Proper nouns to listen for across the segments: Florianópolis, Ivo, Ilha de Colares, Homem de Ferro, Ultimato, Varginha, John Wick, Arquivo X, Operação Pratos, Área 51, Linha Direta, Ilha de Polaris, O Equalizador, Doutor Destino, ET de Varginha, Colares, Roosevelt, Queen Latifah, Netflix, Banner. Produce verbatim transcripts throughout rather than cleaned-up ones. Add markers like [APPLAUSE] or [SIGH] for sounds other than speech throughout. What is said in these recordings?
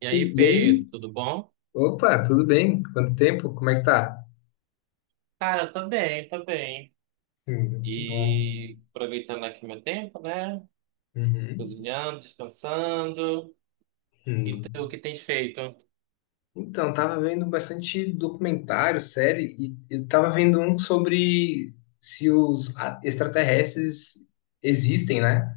E aí, E, e aí? Pedro, tudo bom? Opa, tudo bem? Quanto tempo? Como é que tá? Cara, tô bem, tô bem. Hum, que bom. E aproveitando aqui meu tempo, né? Uhum. Cozinhando, descansando. E tu, o Hum. que tens feito? Então, tava vendo bastante documentário, série, e eu tava vendo um sobre se os a- extraterrestres existem, né?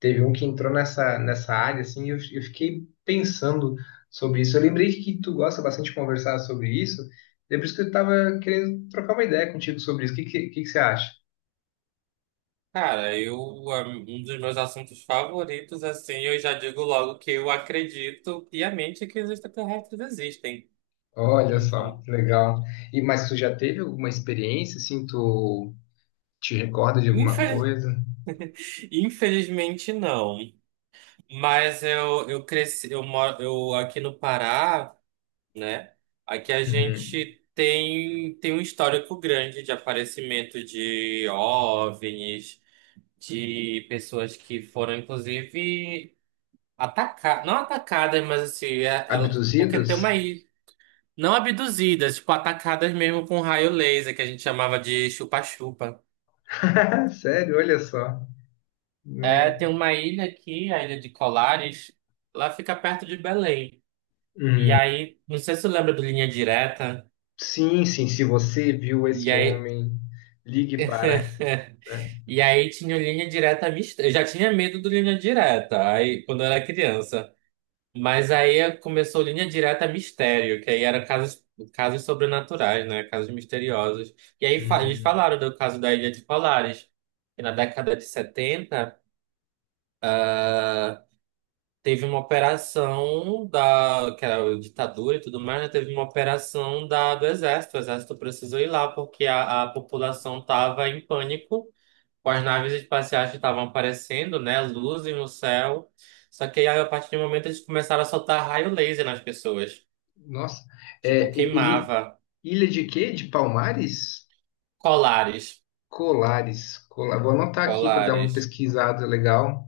Teve um que entrou nessa, nessa área, assim, e eu, eu fiquei pensando sobre isso. Eu lembrei que tu gosta bastante de conversar sobre isso, e é por isso que eu tava querendo trocar uma ideia contigo sobre isso. O que, que, que que você acha? Cara, eu, a- um dos meus assuntos favoritos, assim, eu já digo logo que eu acredito piamente que os extraterrestres existem. Olha só, [LAUGHS] que legal. E mas tu já teve alguma experiência assim, tu te recorda de alguma Infeliz- coisa? Infelizmente não. Mas eu, eu cresci, eu moro, eu aqui no Pará, né? Aqui a Uhum. gente tem, tem um histórico grande de aparecimento de OVNIs, de pessoas que foram, inclusive, atacadas, não atacadas, mas assim, é- ela- porque tem uma Abduzidos? ilha não abduzidas, tipo, atacadas mesmo com raio laser, que a gente chamava de chupa-chupa. [LAUGHS] Sério, olha só. É, No- tem uma ilha aqui, a Ilha de Colares, lá fica perto de Belém. E Uhum. aí, não sei se você lembra do Linha Direta, Sim, sim, se você viu e este aí. homem, ligue para, [LAUGHS] né? E aí tinha o Linha Direta Mista. Eu já tinha medo do Linha Direta, aí quando eu era criança. Mas aí começou Linha Direta Mistério, que aí era casos, casos, sobrenaturais, né? Casos misteriosos. E aí fa- eles Hum. falaram do caso da Ilha de Polaris, que na década de setenta teve uma operação da, que era a ditadura e tudo mais, né? Teve uma operação da, do exército. O exército precisou ir lá porque a, a população estava em pânico com as naves espaciais que estavam aparecendo, né? Luzes no céu. Só que aí, a partir do momento, eles começaram a soltar raio laser nas pessoas. Nossa, Tipo, é, e- ele, queimava ilha de quê? De Palmares? Colares. Colares. Cola- Vou anotar aqui para dar uma Colares. pesquisada legal.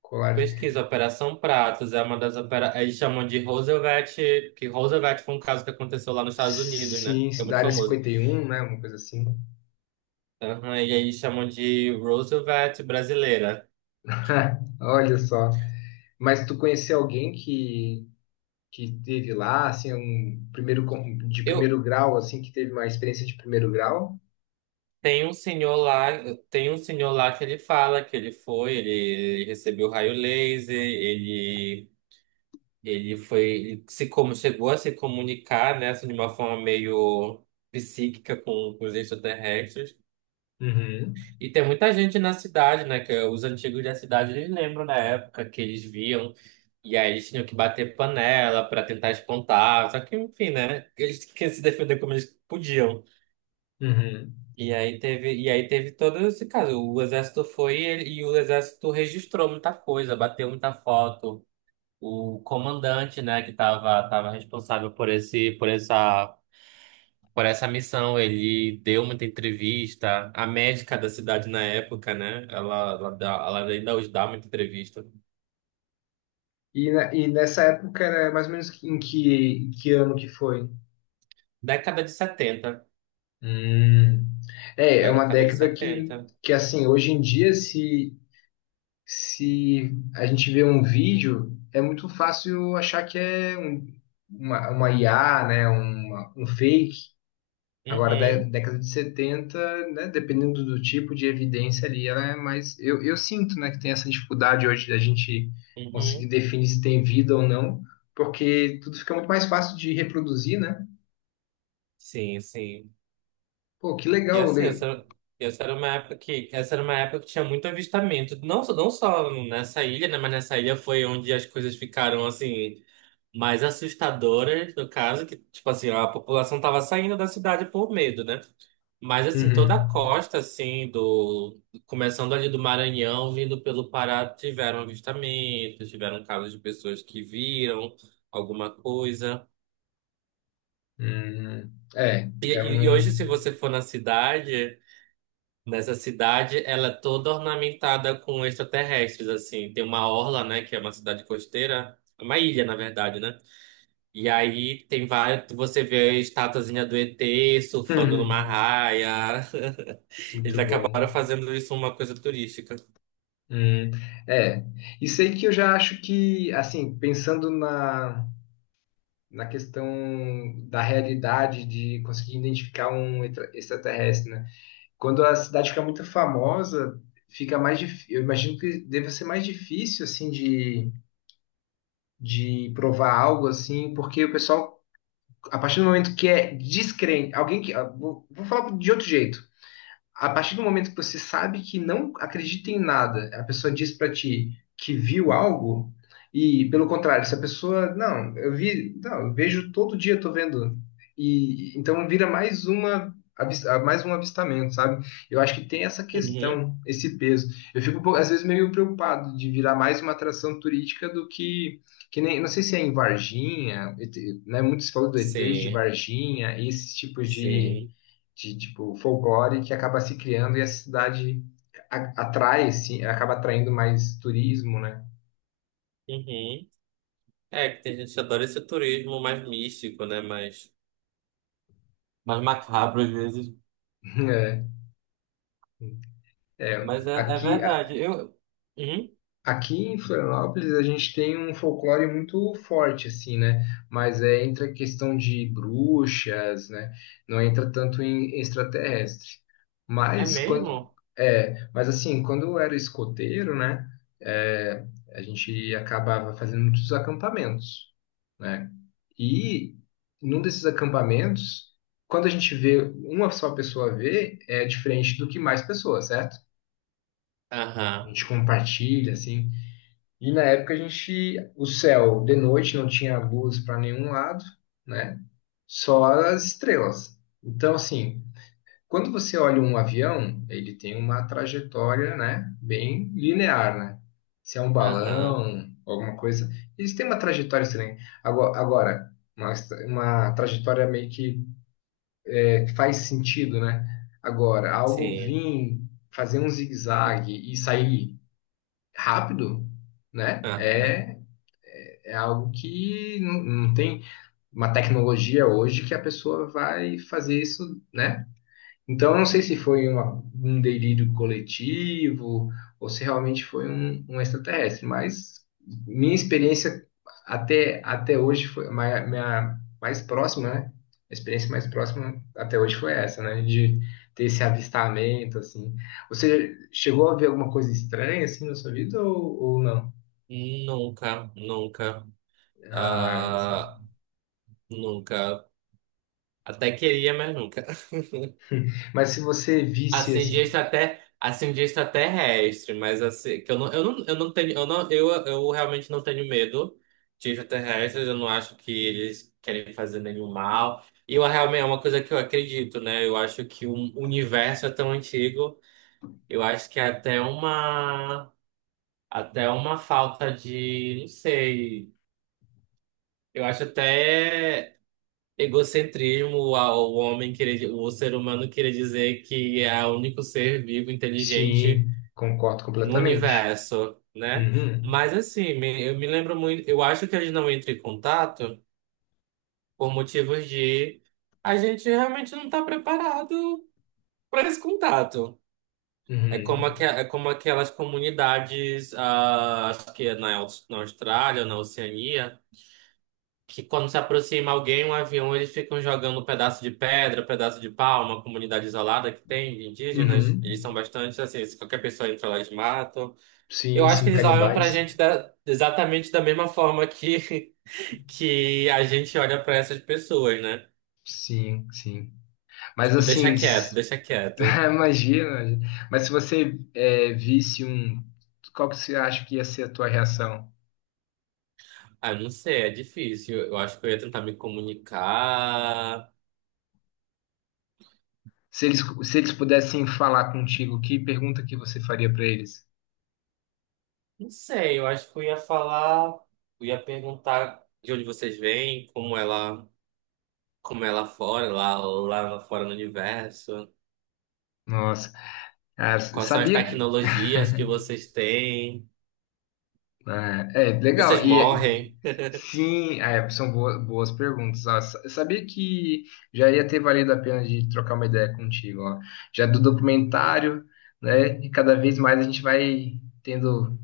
Colares. Pesquisa, Operação Pratos é uma das opera... Eles chamam de Roosevelt, que Roosevelt foi um caso que aconteceu lá nos Estados Unidos, né? Sim, É da muito área famoso. cinquenta e um, né? Uma coisa assim. Aham, e aí eles chamam de Roosevelt brasileira. [LAUGHS] Olha só. Mas tu conhecia alguém que que teve lá, assim, um primeiro con- de Eu, primeiro grau, assim, que teve uma experiência de primeiro grau? Tem um senhor lá, tem um senhor lá que ele fala que ele foi, ele, ele recebeu raio laser, ele ele foi, ele se como chegou a se comunicar, né, assim, de uma forma meio psíquica com, com os extraterrestres. Uhum, E tem muita gente na cidade, né, que os antigos da cidade eles lembram da época que eles viam e aí eles tinham que bater panela para tentar espantar, só que enfim, né, eles tinham que se defender como eles podiam. uhum. E aí teve, e aí teve todo esse caso. O exército foi e, ele- e o exército registrou muita coisa, bateu muita foto. O comandante, né, que estava tava tava responsável por esse, por essa, por essa missão, ele deu muita entrevista. A médica da cidade na época, né, ela, ela, dá- ela ainda hoje dá muita entrevista. E, na- e nessa época era mais ou menos que- em que, que ano que foi? Década de setenta. Hum. É, é Da uma década de década que, setenta. que assim, hoje em dia, se, se a gente vê um vídeo, é muito fácil achar que é um, uma, uma I A, né? Uma, um fake. Agora, da Uhum, década de setenta, né, dependendo do tipo de evidência ali, ela é mais. Eu, eu sinto, né, que tem essa dificuldade hoje da gente conseguir uhum. definir se tem vida ou não, porque tudo fica muito mais fácil de reproduzir, né? Sim, sim. Pô, que E legal. assim, Le- essa, essa era uma época que, essa era uma época que tinha muito avistamento. Não, só- não só nessa ilha, né? Mas nessa ilha foi onde as coisas ficaram, assim, mais assustadoras, no caso, que, tipo assim, a população tava saindo da cidade por medo, né? Mas, assim, toda a Uhum. costa, assim, do... começando ali do Maranhão, vindo pelo Pará, tiveram avistamentos, tiveram casos de pessoas que viram alguma coisa. Uhum. É, E, é e e hoje, um. se você for na cidade. Nessa cidade, ela é toda ornamentada com extraterrestres, assim. Tem uma orla, né, que é uma cidade costeira, é uma ilha, na verdade, né? E aí tem vários, você vê a estatuazinha do E T surfando numa Uhum. raia. [LAUGHS] Eles Muito acabaram bom. fazendo isso uma coisa turística. Uhum. É. Isso aí que eu já acho que, assim, pensando na, na questão da realidade de conseguir identificar um extra- extraterrestre, né? Quando a cidade fica muito famosa, fica mais dif... eu imagino que deve ser mais difícil assim de, de provar algo assim, porque o pessoal, a partir do momento que é descrente, alguém que ah, vou, vou falar de outro jeito a partir do momento que você sabe que não acredita em nada, a pessoa diz pra ti que viu algo, e pelo contrário, se a pessoa, não, eu vi, não, eu vejo todo dia, tô vendo, e então vira mais uma avis- mais um avistamento, sabe? Eu acho que tem essa Uhum. questão, esse peso. Eu fico um pouco- às vezes meio preocupado de virar mais uma atração turística do que que nem, não sei se é em Varginha, E T, né? Muitos falam do E T de Sim, Varginha, esses tipos de sim. de tipo folclore que acaba se criando e a cidade a- atrai, sim, acaba atraindo mais turismo, né? [LAUGHS] Uhum. É, que tem gente que adora esse turismo mais místico, né, mais, mais macabro às vezes. É, é, Mas é, é aqui, a- verdade. Eu... Uhum. aqui em Florianópolis a gente tem um folclore muito forte, assim, né? Mas é, entra a questão de bruxas, né? Não entra tanto em extraterrestre. É Mas quando mesmo? é, mas assim, quando eu era escoteiro, né? É, a gente acabava fazendo muitos acampamentos né? E num desses acampamentos, quando a gente vê, uma só pessoa vê, é diferente do que mais pessoas, certo? A Aham, gente compartilha, assim. E na época a gente, o céu de noite não tinha luz para nenhum lado, né? Só as estrelas. Então, assim, quando você olha um avião, ele tem uma trajetória, né? Bem linear, né? Se é um aham. balão, alguma coisa, eles têm uma trajetória estranha. Agora, agora uma, uma trajetória meio que faz sentido, né? Agora, algo Sim. vir fazer um zigue-zague e sair rápido, né? Aham. É, é algo que não, não tem uma tecnologia hoje que a pessoa vai fazer isso, né? Então, eu não sei se foi uma- um delírio coletivo ou se realmente foi um, um extraterrestre, mas minha experiência até, até hoje foi ma- minha mais próxima, né? A experiência mais próxima até hoje foi essa, né? De ter esse avistamento, assim. Você chegou a ver alguma coisa estranha, assim, na sua vida ou, ou não? Nunca, nunca. Ah, olha só. Ah, nunca. Até queria, mas nunca. Mas se você [LAUGHS] visse, Assim, de assim... extrater... assim, de extraterrestre, mas assim, que eu não, eu não, eu não tenho, eu não, eu, eu realmente não tenho medo de extraterrestres, eu não acho que eles querem fazer nenhum mal. E eu realmente é uma coisa que eu acredito, né? Eu acho que o universo é tão antigo, eu acho que é até uma, até uma falta de, não sei. Eu acho até egocentrismo ao homem querer, o ser humano querer dizer que é o único ser vivo inteligente Sim, concordo no completamente. universo, né? Uhum, Mas assim, me- eu me lembro muito, eu acho que a gente não entra em contato por motivos de a gente realmente não está preparado para esse contato. É como, aque- uhum, é como aquelas comunidades, ah, acho que é na, Aus- na Austrália, na Oceania. Que quando se aproxima alguém, um avião, eles ficam jogando um pedaço de pedra, um pedaço de pau, uma comunidade isolada que tem de indígenas, uhum. eles são bastante assim, se qualquer pessoa entra lá, eles matam. Eu Sim, acho que sim, eles olham pra canibais. gente da- exatamente da mesma forma que, [LAUGHS] que a gente olha pra essas pessoas, né? Sim, sim. Mas Tipo, assim, deixa quieto, s- deixa [LAUGHS] quieto. imagina. Mas se você é, visse um, qual que você acha que ia ser a tua reação? Ah, não sei, é difícil. Eu acho que eu ia tentar me comunicar. Se eles, se eles pudessem falar contigo, que pergunta que você faria para eles? Não sei, eu acho que eu ia falar, eu ia perguntar de onde vocês vêm, como ela como é lá fora, lá, lá fora no universo. Nossa, cara, Quais são as sabia que. tecnologias que [LAUGHS] vocês têm? Ah, É, legal. Vocês E é, morrem? Sim, é, são boa- boas perguntas. Ah, sa- sabia que já ia ter valido a pena de trocar uma ideia contigo, ó. Já do documentário, né? E cada vez mais a gente vai tendo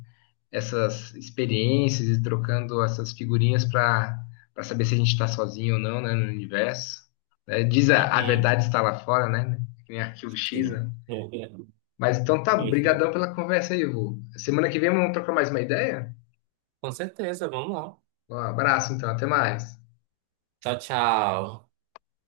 essas experiências e trocando essas figurinhas para para saber se a gente está sozinho ou não, né, no universo. Né? Diz a, a Uhum. verdade está lá fora, né? Que nem Arquivo X, Sim. né? Mas então tá, [LAUGHS] brigadão pela conversa aí, Ivo. Semana que vem vamos trocar mais uma ideia? Com certeza, vamos lá. Um abraço, então, até mais. Tchau, tchau.